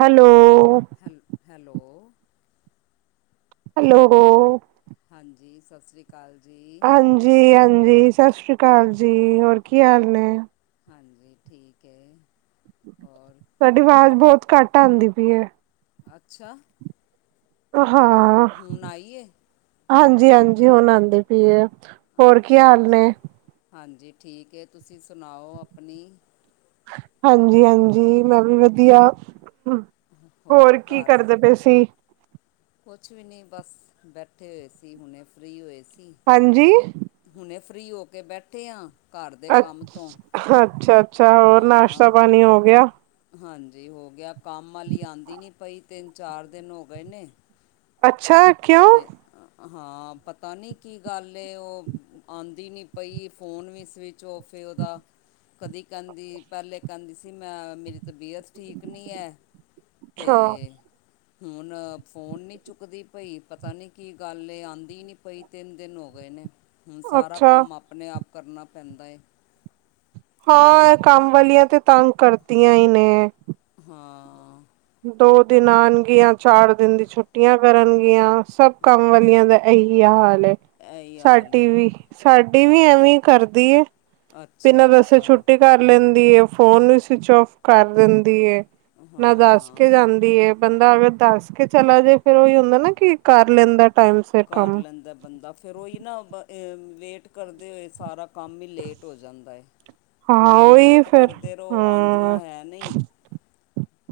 Hello. ਹੈਲ, hello. Hello? ਹਾਂਜੀ, ਸਤਿ ਸ਼੍ਰੀ ਅਕਾਲ ਜੀ। ਜੀ ਹਾਂਜੀ, ਸਤਿ ਸ੍ਰੀ ਅਕਾਲ ਜੀ। ਹੋਰ ਕੀ ਹਾਲ ਨੇ? ਹਾਂਜੀ ਠੀਕ ਹੈ। ਹੋਰ ਤੁਹਾਡੀ ਕੀ ਆਵਾਜ਼ ਕਰ ਬਹੁਤ ਘੱਟ ਆਉਂਦੀ ਪਈ ਹੈ। ਅੱਛਾ, ਹ ਹਾਂ ਹੁਣ ਆਈ ਏ? ਹਾਂਜੀ ਹਾਂਜੀ ਹੁਣ ਆਉਂਦੀ ਪਈ ਆ। ਹੋਰ ਕੀ ਅੱਛਾ ਹਾਲ ਨੇ? ਅੱਛਾ ਹਾਂਜੀ ਠੀਕ ਹੈ। ਤੁਸੀਂ ਸੁਣਾਓ ਆਪਣੀ ਹਾਂਜੀ ਹਾਂਜੀ ਮੈਂ ਵੀ ਵਧੀਆ। ਹੋਰ ਕੀ ਕਰਦੇ ਪਏ ਸੀ? ਕੁਛ ਵੀ ਨਹੀਂ ਬਸ ਬੈਠੇ ਹੋਏ ਸੀ, ਹੁਣੇ ਫਰੀ ਹੋਏ ਸੀ। ਹਾਂਜੀ? ਹੁਣੇ ਫਰੀ ਹੋ ਕੇ ਬੈਠੇ ਆਂ। ਅੱਛ, ਅੱਛਾ-ਅੱਛਾ, ਹੋਰ ਨਾਸ਼ਤਾ ਹਾਂ ਪਾਣੀ ਹੋ ਗਿਆ? ਹਾਂਜੀ ਹੋ ਗਿਆ, ਕੰਮ ਵਾਲੀ ਆਉਂਦੀ ਨੀ ਪਈ ਤਿੰਨ-ਚਾਰ ਦਿਨ ਹੋ ਗਏ ਨੇ। ਅੱਛਾ, ਕਿਉ? ਅਤੇ ਹਾਂ ਪਤਾ ਨਹੀਂ ਕੀ ਗੱਲ ਏ, ਉਹ ਆਉਂਦੀ ਨਹੀਂ ਪਈ, ਫੋਨ ਵੀ ਸਵਿੱਚ ਚੋਫ ਏ ਉਹਦਾ। ਕਦੀ ਕਹਿੰਦੀ, ਪਹਿਲੇ ਕਹਿੰਦੀ ਸੀ ਮੈਂ ਮੇਰੀ ਤਬੀਅਤ ਠੀਕ ਨੀ ਹੈ। ਅੱਛਾ ਤੇ, ਹੁਣ ਫੋਨ ਨਹੀਂ ਚੁੱਕਦੀ ਪਈ। ਪਤਾ ਨੀ ਕੀ ਗੱਲ ਏ ਆਉਂਦੀ ਨੀ ਪਈ ਤਿੰਨ ਦਿਨ ਹੋ ਗਏ ਨੇ। ਹੁਣ ਸਾਰਾ ਅੱਛਾ ਕੰਮ ਆਪ ਆਪਣੇ ਆਪ ਕਰਨਾ ਪੈਂਦਾ ਏ। ਹਾਂ, ਇਹ ਕੰਮ ਵਾਲੀਆਂ ਤੇ ਤੰਗ ਕਰਤੀਆਂ ਹੀ ਨੇ। ਹਾਂ। ਦੋ ਦਿਨ ਆਉਣਗੀਆਂ, ਚਾਰ ਦਿਨ ਦੀ ਛੁੱਟੀਆਂ ਕਰਨਗੀਆਂ। ਸਭ ਕੰਮ ਵਾਲੀਆਂ ਦਾ ਇਹੀ ਹਾਲ ਹੈ। ਇਹੀ ਹਾਲ ਸਾਡੀ ਏ ਵੀ, ਸਾਡੀ ਵੀ ਹਾਂ ਐਵੇਂ ਈ ਕਰਦੀ ਏ, ਅੱਛਾ ਬਿਨਾਂ ਦੱਸੇ ਅੱਛਾ ਛੁੱਟੀ ਕਰ ਲੈਂਦੀ ਏ, ਫੋਨ ਵੀ ਸਵਿਚ ਓਫ ਕਰ ਦਿੰਦੀ ਹੈ। ਨਾ ਦੱਸ ਹਾਂ ਦੀ ਏ। ਬੰਦਾ ਅਗਰ ਦੱਸ ਕੇ ਚਲਾ ਜੇ ਫਿਰ ਉਹੀ ਹੁੰਦਾ ਨਾ ਕਿ ਕਰ ਲੈਂਦਾ ਟਾਈਮ ਸਿਰ ਕਰ ਕੰਮ ਲੈਂਦਾ ਬੰਦਾ ਫੇਰ ਓਈ ਨਾ ਵੇਟ ਕਰਦੇ ਓਏ ਸਾਰਾ ਕੰਮ ਹੀ ਲੇਟ ਹੋ ਜਾਂਦਾ ਹੈ। ਹਾਂ ਉਹਨਾਂ ਦੀ ਉਹੀ ਵੇਟ ਫੇਰ ਕਰਦੇ ਰਹੋ ਆਉਂਦੀਆਂ ਹਮ ਹੈ ਨਹੀਂ,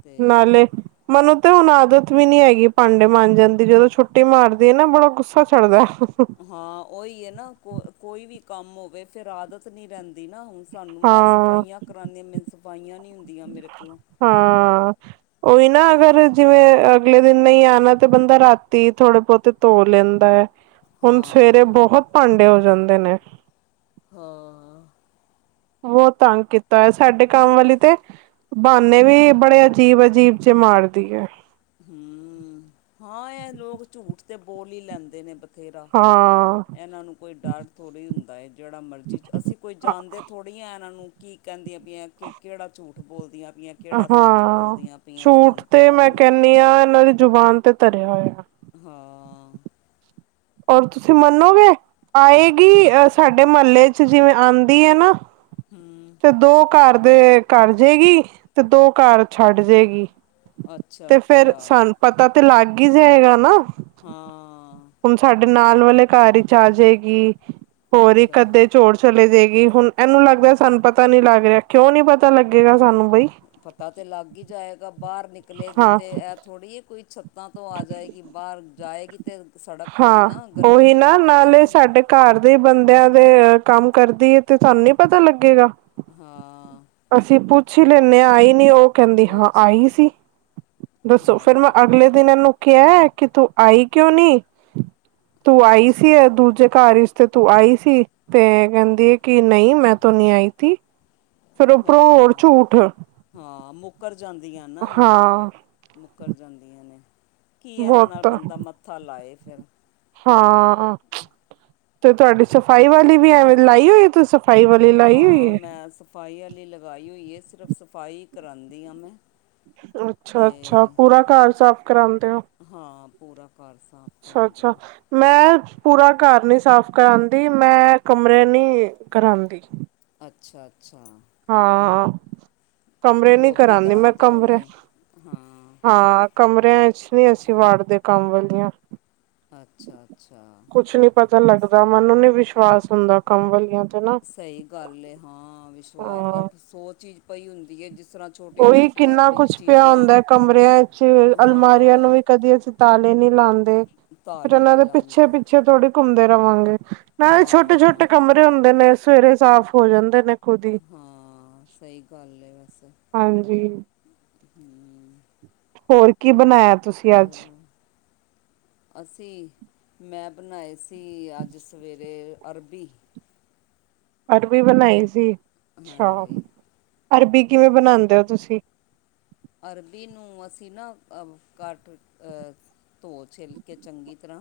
ਤੇ ਨਾਲੇ ਮੈਨੂੰ ਤੇ ਹੁਣ ਆਦਤ ਵੀ ਨੀ ਹੈਗੀ ਭਾਂਡੇ ਮਾਂਜਣ ਦੀ, ਜਦੋਂ ਛੁੱਟੀ ਮਾਰਦੀ ਹੈ ਨਾ ਬੜਾ ਗੁੱਸਾ ਚੜਦਾ। ਹਾਂ ਉਹੀ ਹੈ ਨਾ, ਕੋ ਕੋਈ ਵੀ ਕੰਮ ਹੋਵੇ ਫੇਰ ਆਦਤ ਨੀ ਰਹਿੰਦੀ ਨਾ ਹੁਣ ਸਾਨੂੰ ਮੈਂ ਹਾਂ ਸਫਾਈਆਂ ਕਰਾਉਦੀ, ਮੈਨੂੰ ਸਫਾਈਆਂ ਨ ਹਾਂ। ਉਹੀ ਨਾ ਤੇ ਅਗਰ ਜਿਵੇਂ ਅਗਲੇ ਦਿਨ ਨਹੀਂ ਆਉਣਾ ਤੇ ਬੰਦਾ ਰਾਤੀ ਥੋੜੇ ਬਹੁਤੇ ਧੋ ਲੈਂਦਾ ਹੈ। ਹੁਣ ਸਵੇਰੇ ਹਾਂ ਬਹੁਤ ਭਾਂਡੇ ਹੋ ਜਾਂਦੇ ਨੇ। ਹਾਂ। ਬਹੁਤ ਤੰਗ ਕੀਤਾ ਹੈ, ਸਾਡੇ ਕੰਮ ਵਾਲੀ ਤੇ ਬਹਾਨੇ ਵੀ ਬੜੇ ਅਜੀਬ-ਅਜੀਬ ਜੇ ਮਾਰਦੀ ਹੈ। ਹਮ, ਹਾਂ ਇਹ ਲੋਕ ਝੂਠ ਤੇ ਬੋਲ ਹੀ ਲੈਂਦੇ ਨੇ ਬਥੇਰਾ, ਹਾਂ ਇਹਨਾਂ ਨੂੰ ਕੋਈ ਡਰ ਥੋੜ੍ਹੀ ਹੁੰਦਾ। ਜਿਹੜਾ ਮਰਜ਼ੀ, ਅਸੀਂ ਕੋਈ ਜਾਣਦੇ ਥੋੜ੍ਹੀ ਆਂ ਇਹਨਾਂ ਨੂੰ, ਕੀ ਕਹਿੰਦੀਆਂ ਪਈਆਂ, ਕਿ, ਕਿਹੜਾ ਝੂਠ ਬੋਲਦੀਆਂ ਪਈਆਂ ਕਿਹੜਾ ਸੱਚ ਹਾਂ, ਬੋਲਦੀਆਂ ਪਈਆਂ ਝੂਠ ਸਾਨੂੰ ਤੇ ਪਤਾ ਹੀ ਮੈਂ ਨਹੀਂ ਕਹਿਨੀ ਆਂ, ਇਹਨਾਂ ਦੀ ਜ਼ੁਬਾਨ ਤੇ ਭਰਿਆ ਹੋਇਆ। ਹਾਂ। ਹੋਰ ਤੁਸੀਂ ਮੰਨੋਂਗੇ, ਆਏਗੀ ਸਾਡੇ ਮਹੱਲੇ'ਚ ਜਿਵੇਂ ਆਂਦੀ ਐ, ਨਾ ਹੂੰ ਫਿਰ ਦੋ ਘਰ ਦੇ ਕਰਜੇਗੀ, ਤੇ ਦੋ ਘਰ ਛੱਡ ਜੇਗੀ। ਅੱਛਾ ਤੇ ਫਿਰ, ਅੱਛਾ ਸਾਨੂੰ ਪਤਾ ਤੇ ਲੱਗ ਹੀ ਜਾਏਗਾ ਨਾ। ਹਾਂ। ਹੁਣ ਸਾਡੇ ਨਾਲ ਵਾਲੇ ਘਰ ਈਚ ਆਜੇਗੀ, ਹੋਰ ਅੱਛਾ ਇੱਕ-ਅੱਧੇ ਝੋ ਚਲੇ ਜੇਗੀ, ਹੁਣ ਇਹਨੂੰ ਲੱਗਦਾ ਸਾਨੂੰ ਪਤਾ ਨੀ ਲੱਗ ਰਿਹਾ, ਕਿਉਂਨੀ ਪਤਾ ਲੱਗੇਗਾ ਸਾਨੂੰ ਬਈ। ਪਤਾ ਤੇ ਲੱਗ ਹੀ ਜਾਇਗਾ, ਬਾਹਰ ਨਿਕਲੇਗੀ ਹਾਂ ਤੇ ਐ ਥੋੜ੍ਹੀ ਏ, ਕੋਈ ਤਾਂ ਤੋਂ ਆ ਜਾਏਗੀ, ਬਾਹਰ ਜਾਏਗੀ ਤੇ ਸੜਕ ਤੋਂ ਹੀ ਹਾਂ ਨਾ ਉਹੀ ਗਲੀ'ਚੋਂ ਹੀ ਨਾ ਨਾਲੇ ਨਿਕਲੇਗੀ। ਸਾਡੇ ਘਰ ਦੇ ਈ ਬੰਦਿਆਂ ਦੇ ਕੰਮ ਕਰਦੀ ਏ, ਤੇ ਤੁਹਾਨੂੰ ਨੀ ਪਤਾ ਲੱਗੇਗਾ। ਹਾਂ। ਅਸੀਂ ਪੁੱਛ ਹੀ ਲੀਂਨੇ ਆਂ, ਆਈ ਨਹੀਂ ਉਹ। ਕਹਿੰਦੀ, ਹਾਂ ਪੁੱਛ ਆਈ ਸੀ। ਦੱਸੋ, ਫਿਰ ਮੈਂ ਹਾਂ ਅਗਲੇ ਦਿਨ ਇਹਨੂੰ ਕਿਹਾ, ਕਿ, ਤੂੰ ਆਈ ਕਿਉਂ ਨਹੀਂ? ਤੂੰ ਆਈ ਸੀ ਅੱਛਾ ਦੂਜੇ ਘਰ ਇੱਚ ਤੇ ਤੂੰ ਆਈ ਸੀ ਤੇ, ਕਹਿੰਦੀ ਐ ਕਿ ਨਹੀਂ, ਮੈਂ ਤੋ ਨਹੀਂ ਆਈ ਥੀ, ਫਿਰ ਉਪਰੋਂ ਹੋਰ ਹਾਂ ਝੂਠ। ਹਾਂ, ਮੁੱਕਰ ਜਾਂਦੀਆਂ ਨਾ, ਹਾਂ ਮੁੱਕਰ ਜਾਂਦੀਆਂ ਨੇ। ਕੀ ਇਹਨਾਂ ਨਾਲ ਬਹੁਤ ਬੰਦਾ, ਮੱਥਾ ਲਾਏ ਫਿਰ। ਹਾਂ, ਤੇ ਤੁਹਾਡੀ ਸਫ਼ਾਈ ਵਾਲੀ ਵੀ ਐਵੇਂ, ਲਾਈ ਹੋਏ ਤੁਸੀਂ ਸ? ਸਫਾਈ ਵਾਲੀ, ਲਾਈ ਹੋਈ ਹਾਂ ਏ? ਮੈਂ ਸਫਾਈ ਵਾਲੀ ਲਗਾਈ ਹੋਈ ਏ, ਸਿਰਫ ਸਫਾਈ ਹੀ ਕਰਾਂਦੀ ਹਾਂ ''ਮੈਂ। ਅੱਛਾ-ਅੱਛਾ, ਅਤੇ ਪੂਰਾ ਘਰ ਸਾਫ਼ ਕਰਾਉਂਦੇ ਓ? ਹਾਂ, ਪੂਰਾ। ਘਰ ਸਾਫ਼ ਕਰਾਉਂਦੇ ਅੱਛਾ-ਅੱਛਾ। ਹਾਂ ''ਮੈਂ ਪੂਰਾ ਘਰ ਨੀ ਸਾਫ਼ ਕਰਾਂਦੀ। ''ਮੈਂ ਕਮਰੇ ਨੀ ਕਰਾਂਦੀ। ਅੱਛਾ-ਅੱਛਾ। ਹਾਂ, ਕਮਰੇ ਨੀ ਲੋਬੀ ਕਰਾਂਦੀ, ਮੈਂ ਕਰਾਉਂਦੇ ਕਮਰੇ ਹੋਣੇ ਹੋ ਹਾਂ ਹਾਂ। ਕਮਰਿਆਂ'ਚ ਨਹੀ ਅਸੀਂ ਵਾੜਦੇ, ਕੰਮ ਵਾਲੀਆਂ। ਅੱਛਾ-ਅੱਛਾ। ਕੁਛ ਨੀ ਪਤਾ ਲੱਗਦਾ, ਮੰਨੂ ਨੂੰ ਨੀ ਵਿਸ਼ਵਾਸ ਹੁੰਦਾ ਕੰਮ ਵਾਲੀਆਂ ਤੇ ਨਾ। ਸਹੀ ਗੱਲ ਐ, ‌ਹਾਂ, ਵਿਸ਼ਵਾਸ ਹਾਂ ਸੌ ਚੀਜ਼ ਪਈ ਹੁੰਦੀ ਏ, ਜਿਸ ਤਰ੍ਹਾਂ ਛੋਟੀਆਂ ਉਹੀ, ਛੋਟੀਆਂ ਕਿੰਨਾ ਵੀ ਕੁਛ ਪਿਆ ਚੀਜ਼ਾਂ ਹੁੰਦਾ ਕਮਰਿਆਂ ਵਿੱਚ। ਅਲਮਾਰੀਆਂ ਨੂੰ ਹਾਂ ਵੀ ਕਦੀ ਅਸੀਂ ਤਾਲੇ ਨੀ ਲਾਂਦੇ, ਫਿਰ ਤਾਲੇ ਓਹਨਾਂ ਨਹੀਂ ਦੇ ਪਿੱਛੇ-ਪਿੱਛੇ ਲਾਉਂਦੇ ਪਿੱਛੇ ਥੋੜੀ ਘੁੰਮਦੇ ਰ੍ਹਵਾਂਗੇ, ਨਾਲੇ ਹਾਂ ਛੋਟੇ-ਛੋਟੇ ਕਮਰੇ ਹੁੰਦੇ ਨੇ, ਸਵੇਰੇ ਸਾਫ਼ ਹੋ ਜਾਂਦੇ ਨੇ। ਖੁਦ ਹੀ। ਹਾਂ, ਸਹੀ ਗੱਲ ਹੈ, ਵੈਸੇ। ਹਾਂਜੀ, ਹੋਰ ਕੀ ਬਣਾਇਆ ਤੁਸੀਂ? ਅੱਜ ਚਲੋ, ਅਸੀਂ ''ਮੈਂ ਬਣਾਏ ਸ ਅਸੀਂ, ਅੱਜ ਸਵੇਰੇ ਅਰਬੀ‌। ਅਰਬੀ ਬਣਾਈ ਸੀ? ਅੱਛਾ। ਹਾਂਜੀ ਅਰਬੀ, ਕਿਵੇਂ ਬਣਾਂਦੇ ਓ ਤੁਸੀਂ? ਅਰਬੀ ਨੂੰ ਅਸੀਂ ਨਾ, ਕੱਟ ਅ ਧੋ, ਛਿੱਲਕੇ ਚੰਗੀ ਤਰ੍ਹਾਂ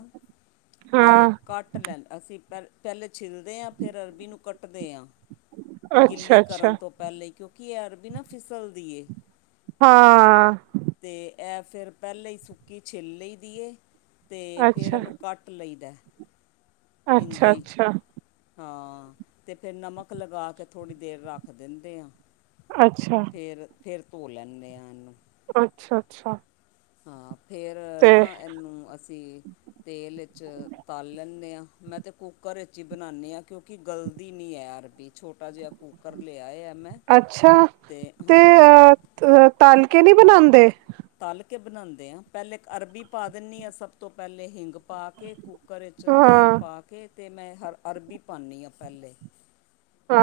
ਤੇ ਹਾਂ ਕੱਟ ਲੈ ਅਸੀਂ ਪਹਿ ਪਹਿਲੇ ਛਿੱਲਦੇ ਆ, ਫਿਰ ਅਰਬੀ ਨੂੰ ਕੱਟਦੇ ਆਂ। ਗਿੱਲੀ ਅੱਛਾ ਅੱਛਾ ਕਰਨ ਤੋਂ ਪਹਿਲੇ ਈ, ਕਿਉਂਕਿ ਇਹ ਅਰਬੀ ਨਾ ਫਿਸਲਦੀ ਏ। ਹਾਂ। ਤੇ ਐ ਫਿਰ, ਪਹਿਲੇ ਹੀ ਸੁੱਕੀ ਛਿੱਲ ਲਈ ਦੀ ਏ ਤੇ, ਫਿਰ ਅੱਛਾ ਇਹਨੂੰ ਕੱਟ ਲਈਦਾ। ਇੰਜੇ ਅੱਛਾ ਈ। ਅੱਛਾ ਹਾਂ ਤੇ ਫਿਰ ਨਮਕ ਲਗਾ ਕੇ ਥੋੜ੍ਹੀ ਦੇਰ ਰੱਖ ਦਿੰਦੇ ਆਂ। ਅੱਛਾ। ਫਿਰ-ਫਿਰ ਧੋ ਲੈਂਣੇ ਆਂ ਏਨੂੰ। ਅੱਛਾ, ਅੱਛਾ। ਹਾਂ ਫੇਰ ਨਾਂ ਇਨੂੰ ਅਸੀਂ ਤੇਲ ਚ ਤਲ ਲੈਂਦੇ ਆਂ, ਮੈਂ ਤਾਂ ਕੁੱਕਰ ਵਿੱਚ ਹੀ ਬਣਾਣੀ ਆਂ ਕਿਉਂਕਿ ਗਲਦੀ ਨਈਂ ਏ ਅਰਬੀ। ਛੋਟਾ ਜਿਹਾ ਕੂਕਰ ਲਿਆ ਆ ਮੈਂ। ਅੱਛਾ ਅਤੇ ਤੇ ਹਾਂ ਅ ਤੱਲਕੇ ਨਈਂ ਬਣਾਂਦੇ। ਤਲ ਕੇ ਬਣਾਂਦੇ ਆਂ, ਪਹਿਲੇ ਇੱਕ ਅਰਬੀ ਪਾ ਦਿੰਣੀ ਆਂ, ਸਭ ਤੋਂ ਪਹਿਲੇ ਹਿੰਗ ਪਾ ਕੇ ਕੁ ਕੂਕਰ ਇੱਚ ਤੇਲ ਹਾਂ, ਪਾ ਕੇ ਅਤੇ ਮੈਂ ਹਰ ਅਰਬੀ ਪਾਣੀ ਆਂ ਪਹਿਲੇ।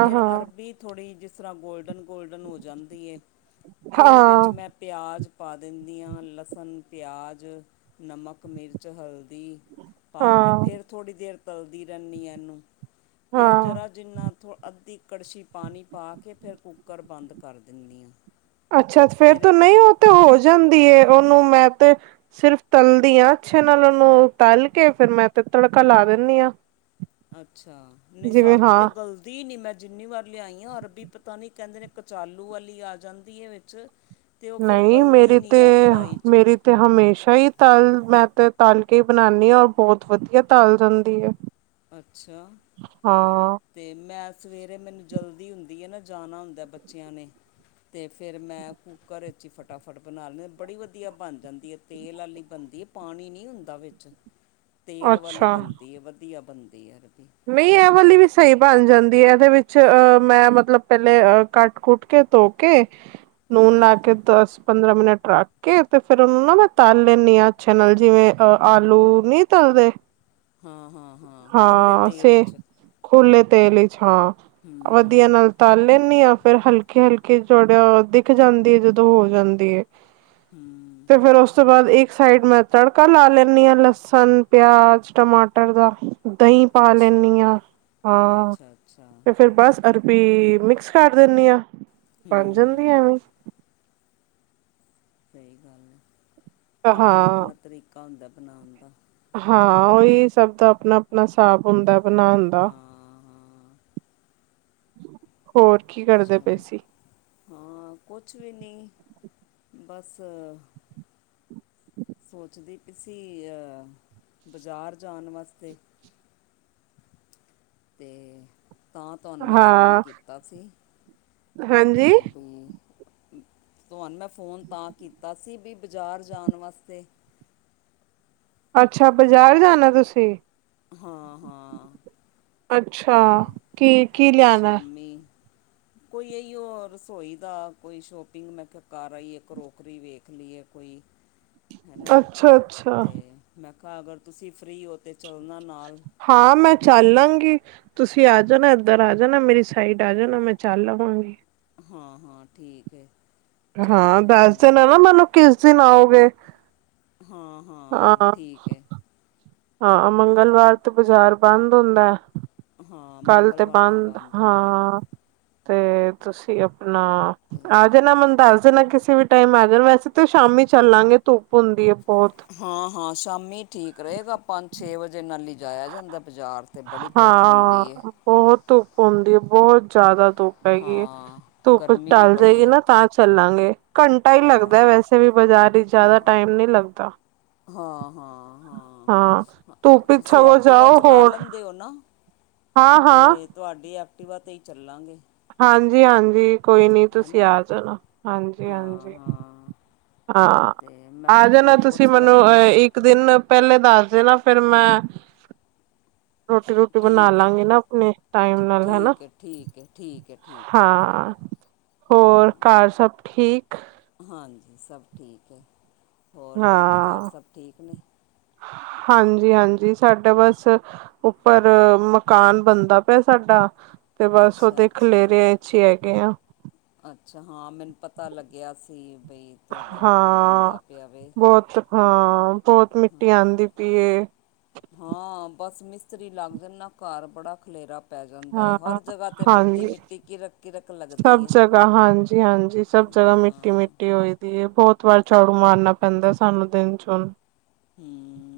ਫਿਰ ਅਰਬੀ ਥੋੜ੍ਹੀ ਜਿਸ ਤਰ੍ਹਾਂ ਗੋਲਡਨ ਗੋਲਡਨ ਹੋ ਜਾਂਦੀ ਐ, ਹਾਂ, ਫਿਰ ਵਿੱਚ ਹਾਂ, ਮੈਂ ਪਿਆਜ਼ ਪਾ ਦਿੰਦੀ ਆਂ ਲਸਣ, ਪਿਆਜ਼। ਨਮਕ, ਮਿਰਚ, ਹਲਦੀ। ਪਾ ਕੇ ਹਾਂ ਫੇਰ ਥੋੜ੍ਹੀ ਦੇਰ ਤਲਦੀ ਰਹਿੰਦੀ ਇਹਨੂੰ ਫੇਰ ਹਾਂ ਜ਼ਰਾ ਜਿੰਨਾ ਥੋ ਅੱਧੀ ਕੜਛੀ ਪਾਣੀ ਪਾ ਕੇ ਫਿਰ ਕੁੂੱਕਰ ਬੰਦ ਕਰ ਦਿੰਦੀ ਆਂ। ਅੱਛਾ ਫੇਰ ਤ ਨਈਂ ਉਹ ਤੇ ਹੋ ਜਾਂਦੀ ਏ ਉਹਨੂੰ ਮੈਂ ਤੇ ਸਿਰਫ ਤਲਦੀ ਆਂ ਅੱਛੇ ਨਾਲ ਉਹਨੂੰ, ਤਲ ਕੇ ਫੇਰ ਮੈਂ ਤੇ ਤੜਕਾ ਲਾ ਦਿੰਣੀ ਆਂ। ਅੱਛਾ, ਨਈਂ ਸਾਡੀ ਤੇ ਹਾਂ ਗਲ ਦੀ ਨੀਂ ਮੈਂ ਜਿੰਨੀ ਵਾਰ ਲਿਆਈ ਆਂ ਅਰਬੀ ਪਤਾ ਨੀਂ ਕਹਿੰਦੇ ਨੇਂ ਕਚਾਲੂ ਵਾਲੀ ਆ ਜਾਂਦੀ ਏ ਵਿੱਚ ਅਤੇ ਉਹ ਫਿਰ ਨਈਂ ਗਲਦੀ ਮੇਰੀ ਨਹੀਂ ਤੇ, ਹੈ ਕੜਾਹੀ 'ਚ ਮੇਰੀ ਤੇ ਹਮੇਸ਼ਾ ਹੀ ਤਲ, ਮੈਂ ਤੇ ਤਲ ਕੇ ਈ ਬਣਾਣੀ ਆਂ ਔਰ ਬਹੁਤ ਵਧੀਆ ਤੱਲ ਜਾਂਦੀ ਐ। ਅੱਛਾ। ਤੇ ਮੈਂ ਸਵੇਰੇ ਮੈਨੂੰ ਜਲਦੀ ਹੁੰਦੀ ਐਨਾਂ, ਜਾਣਾ ਹੁੰਦਾ ਬੱਚਿਆਂ ਨੇਂ। ਤੇ ਫਿਰ ਮੈਂ ਕੂੱਕਰ ਵਿੱਚ ਈ ਫਟਾਫਟ ਬਣਾ ਲੈਂ ਬੜੀ ਵਧੀਆ ਬਣ ਜਾਂਦੀ ਐ। ਤੇਲ ਵਾਲੀ ਬਣਦੀ ਪਾਣੀ ਨਹੀਂ ਹੁੰਦਾ ਵਿੱਚ [inaudible] ਤੇਲ ਵਾਲੀ ਅੱਛਾ ਬਣਦੀ ਐ, ਵਧੀਆ ਬਣਦੀ ਏ ਅਰਬੀ। ਨਈਂ ਇਹ ਵਾਲੀ ਵੀ ਸਹੀ ਬਣ ਜਾਂਦੀ ਐ ਇਹਦੇ ਵਿੱਚ ਮੈਂ ਮਤਲਬ ਪਹਿਲੇ ਕੱਟ-ਕੁੱਟ ਕੇ ਧੋ ਕੇ ਨੂਨ ਲਾ ਹੂੰ ਕੇ ਦਸ-ਪੰਦਰਾਂ ਮਿੰਟ ਰੱਖ ਕੇ ਤੇ ਫੇਰ ਉਹਨੂੰ ਨਾਂ ਮੈਂ ਤੱਲ ਲੈਂਣੀ ਆਂ ਅੱਛੇ ਨਾਲ ਜਿਵੇਂ ਅ ਆਲੂ ਨਈਂ ਤਲਦੇ ਹਾਂ, ਹਾਂ, ਹਾਂ ਖੁੱਲ੍ਹੇ ਤੇਲ ਇੱਚ। ਖੁੱਲੇ ਤੇਲ ਵਿਚ ਹਾਂ, ਹੂੰ ਵਧੀਆ ਹੂੰ ਨਾਲ। ਤੱਲ ਲੈਂਣੀ ਆਂ, ਫਿਰ ਹਲਕੇ-ਹਲਕੇ ਜੜਿਆ ਦਿਖ ਜਾਂਦੀ ਹੈ ਜਦੋਂ ਹੋ ਜਾਂਦੀ ਐ। ਹਂ ਤੇ ਫੇਰ ਉਸ ਤੋਂ ਬਾਅਦ ਇੱਕ ਸਾਈਡ ਮੈਂ ਤੜਕਾ ਲਾ ਲੈਂਣੀ ਆਂ, ਲਸਣ, ਪਿਆਜ, ਟਮਾਟਰ ਦਾ। ਦਹੀਂ ਪਾ ਅੱਛਾ ਲੈਂਣੀ ਆਂ, ਹਾਂ ਅੱਛਾ ਅੱਛਾ ਤੇ ਫਰ ਬਸ ਅਰ ਬੀ ਮਿਕਸ ਕਰ ਦਿੰਣੀ ਆਂ, ਬਣ ਜਾਂਦੀ ਹੂੰ ਐਵੇਂ। ਸਹੀ ਗੱਲ ਏ, ਆਪਣਾ ਹਾਂ, ਆਪਣਾ ਤਰੀਕਾ ਹੁੰਦਾ ਬਣਾਉਣ ਦਾ। ਹਾਂ ਉਹੀ ਸਭ ਦਾ ਆਪਣਾ ਆਪਣਾ ਸਾਬ ਹੁੰਦਾ ਬਣਾਣ ਦਾ। ਹਾਂ ਹਾਂ ਹੋਰ ਕੀ ਕਰਦੇ ਪਏ ਚਲੋ ਸੀ। ਹਾਂ, ਕੁਛ ਵੀ ਨੀਂ ਬਸ [unintelligible] ਸੋਚਦੀ ਪੀ ਸੀ ਆਹ ਬਜ਼ਾਰ ਜਾਣ ਵਾਸਤੇ। [unintelligible] ਤੇ ਤਾਂ ਤੁਹਾਨੂੰ ਮੈਂ ਫੋਨ ਹਾਂ, ਕੀਤਾ ਸੀ। ਤੇ ਹਾਂਜੀ ਬੀ [unintelligible] ਤੁਹਾਨੂੰ ਮੈਂ ਫੋਨ ਤਾਂ ਕੀਤਾ ਸੀ, ਵੀ ਬਾਜ਼ਾਰ ਜਾਣ ਵਾਸਤੇ। ਅੱਛਾ ਬਜ਼ਾਰ ਜਾਣਾ ਤੁਸੀਂ ਹਾਂ ਹਾਂ ਅੱਛਾ, ਤੇ ਕੀ-ਕੀ ਲਿਆਣਾ? ਸ਼ਾਮੀ ਕੋਈ ਇਹੀ ਉਹ ਰਸੋਈ ਦਾ ਕੋਈ ਸ਼ੋਪਿੰਗ ਮੈਂ ਕਰ ਆਈ ਹੈ ਕਰੋਕਰੀ ਵੇਖ ਲਈਏ ਕੋਈ ਹੈ ਨਾ ਅੱਛਾ ਅੱਛਾ ਅਤੇ ਮੈਂ ਕਿਹਾ ਅਗਰ ਤੁਸੀਂ ਫਰੀ ਹੋ ਤਾਂ ਚੱਲਣਾ ਨਾਲ ਹਾਂ ਮੈਂ ਚੱਲ ਲਾਂਗੀ ਤੁਸੀਂ ਆ ਜਾਣਾ ਇੱਧਰ ਆ ਜਾਣਾ ਮੇਰੀ ਸਾਈਡ ਆ ਜਾਣਾ ਮੈਂ ਚੱਲ ਲਵਾਂਗੀ ਹਾਂ ਹਾਂ ਠੀਕ ਹੈ। ਚਲੇ ਹਾਂ ਦੱਸ ਜਾਵਾਂਗੇ ਦਿਨ ਹੈ ਨਾ ਮੈਨੂੰ ਕਿਸ ਦਿਨ ਆਓਗੇ। ਹਾਂ ਹਾਂ ਠੀਕ ਹੈ। ਹਾਂ ਮੰਗਲਵਾਰ ਤੇ ਬਾਜ਼ਾਰ ਬੰਦ ਹੁੰਦਾ ਹਾਂ ਕੱਲ੍ਹ ਤੇ ਮੰਗਲਵਾਰ ਤਾਂ ਬੰਦ ਹੁੰਦਾ ਹੈ ਹਾਂ ਤੇ ਤੁਸੀਂ ਆਪਣਾ ਅਤੇ ਆ ਜਾਣਾ ਮਨਦਾ ਕਿਸੇ ਨਾ ਕਿਸੇ ਵੀ ਟਾਈਮ ਆ ਜਾ ਵੈਸੇ ਤਾਂ ਸ਼ਾਮੀ ਚੱਲਾਂਗੇ ਧੁੱਪ ਹੁੰਦੀ ਹੈ ਬਹੁਤ ਹਾਂ ਹਾਂ ਸ਼ਾਮੀ ਠੀਕ ਰਹੇਗਾ ਆਪਾਂ ਛੇ ਵਜੇ ਨਾਲ ਹੀ ਜਾਇਆ ਜਾਂਦਾ ਬਾਜ਼ਾਰ 'ਤੇ ਬੜੀ ਧੁੱਪ ਹਾਂ ਹੁੰਦੀ ਬਹੁਤ ਧੁੱਪ ਹੁੰਦੀ ਹੈ ਬਹੁਤ ਜਿਆਦਾ ਧੁੱਪ ਹੈਗੀ ਹੈ ਹਾਂ ਧੁੱਪ ਗਰਮੀ ਵੀ ਟਲ ਬੜੀ ਜਾਏਗੀ ਹੈ ਨਾ ਤਾਂ ਚੱਲਾਂਗੇ ਘੰਟਾ ਹੀ ਲੱਗਦਾ ਹਾਂ ਵੈਸੇ ਵੀ ਬਾਜ਼ਾਰ ਵਿਚ ਹਾਂ ਜ਼ਿਆਦਾ ਟਾਈਮ ਨਹੀਂ ਲੱਗਦਾ। ਹਾਂ ਹਾਂ ਹਾਂ ਧੁੱਪ ਵਿੱਚ ਤੁਸੀਂ ਸਗੋਂ ਐਕਟੀਿਵਾ ਜਾਓ ਚਲਾ ਹੋਰ ਲੈਂਦੇ ਹੋ ਨਾ? ਹਾਂ ਹਾਂ ਤੇ ਤੁਹਾਡੀ ਐਕਟੀਿਵਾ ਤੇ ਹੀ ਚੱਲਾਂਗੇ। ਹਾਂਜੀ, ਹਾਂਜੀ ਕੋਈ ਨੀ ਤੂਸੀ ਹੈਨਾ ਆ ਜਾਨਾ ਹਾਂਜੀ, ਹਾਂਜੀ। [unintelligible] ਹਾਂ, ਤੇ ਮੈਂ ਆ ਕਿਹਾ ਜਾਨਾ ਚਲੋ ਤੂਸੀ ਪੁੱਛ ਮਨੂੰ ਅ ਲੈਂਦੀ ਹਾਂ ਇਕ ਇਕ ਦਿਨ ਪੈਲੇ ਦਾੱਸ ਦੇਨਾ ਫੇਰ ਮੈਂ ਰੋਟੀ, ਰੂਟੀ ਬਨਾ ਠੀਕ ਹੈ ਲਾਂਗੀ ਨਾ ਅਪਨੀ, ਟਾਈਮ ਨਾਲ ਹਨਾ ਠੀਕ ਹੈ ਠੀਕ ਹੈ ਠੀਕੈ, ਠੀ ਠੀਕ ਹੈ ਹਾਂ, ਹੋਰ ਘਾਰ ਸਬ ਠੀਕ? ਹਾਂਜੀ, ਸਬ ਠੀਕ ਏ, ਹੋਰ ਤੂਆਡੇ ਘਾਰ ਹਾਂ ਸਬ ਠੀਕ ਨੇ? ਹਾਂਜੀ, ਹਾਂਜੀ ਸਾਡਾ ਬਾੱਸ ਉਪਰ ਮਕਾਨ ਬਨਦਾ ਪੇਆ ਸਾਡਾ ਤੇ ਬਸ ਅੱਛਾ ਓਦੇ ਅੱਛਾ ਖਲੇਰੇਆਂ ਇਚ ਈ ਹੈਗੇ ਆਂ। ਅੱਛਾ, ਹਾਂ ਮੈਨ ਪਤਾ ਲਗੇਆ ਸੀ ਬਈ ਤੂਆਡਾ ਉਪਰ ਹਾਂ ਬੰਦਾ ਪੇਆਵੇ ਬਹੁਤ ਹਾਂ, ਬੋਤ ਮਿੱਟੀ ਆਂਦੀ ਪੀਏ। ਹਾਂ, ਬਸ ਮਿਸਤਰੀ ਲਾੱਗ ਜਨ ਨਾ ਘਾਰ ਬੜਾ ਖਲੇਰਾ ਪੈ ਜਾਂਦਾ ਏ ਹਰ ਹਾਂ ਜਗਾ ਤੇ ਮਿੱਟੀ, ਮਿੱਟੀ ਕੀਰਕ ਸਬ ਜਗਾ ਹਾਂਜੀ, ਹਾਂਜੀ ਸਬ ਜਗਾ ਮਿੱਟੀ, ਹਾਂ ਮਿੱਟੀ। ਛੁਟੀ ਹੋਈ ਦੀ ਏ ਬੋਤ ਵਾਰ ਝਾੜੂ ਮਾਰਨਾ ਪੈਂਦਾ ਸਾਨੂੰ ਦਿਨ ਚ ਹੂਨ। ਹੂੰ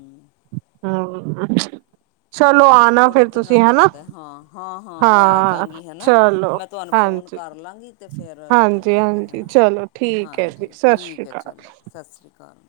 ਹਾਂ ਚਲੋ ਆਣਾ ਥੋੜੇ ਫਿਰ ਤੁਸੀਂ ਦਿਨਾਂ ਦਾ ਹੈਾ ਹੁੰਦਾ ਹਾਂ ਹਾਂ ਮੈਂ ਆ ਹਾਂ ਜਾਂਗੀ ਹੈਨਾ ਤੇ ਚਲੋ ਮੈਂ ਤੁਹਾਨੂੰ ਫੋਨ ਹਾਂਜੀ। ਕਰ ਲਾਂਗੀ ਤੇ ਫਿਰ ਹਾਂਜੀ ਚੱਲਾਂਗੇ ਹਾਂਜੀ ਹੈਨਾ ਚਲੋ ਠੀਕ ਹੈ ਜੀ ਹਾਂਜੀ ਸਤਿ ਸ੍ਰੀ ਠੀਕ ਹੈ ਅਕਾਲ। ਚਲੋ ਸਤਿ ਸ਼੍ਰੀ ਅਕਾਲ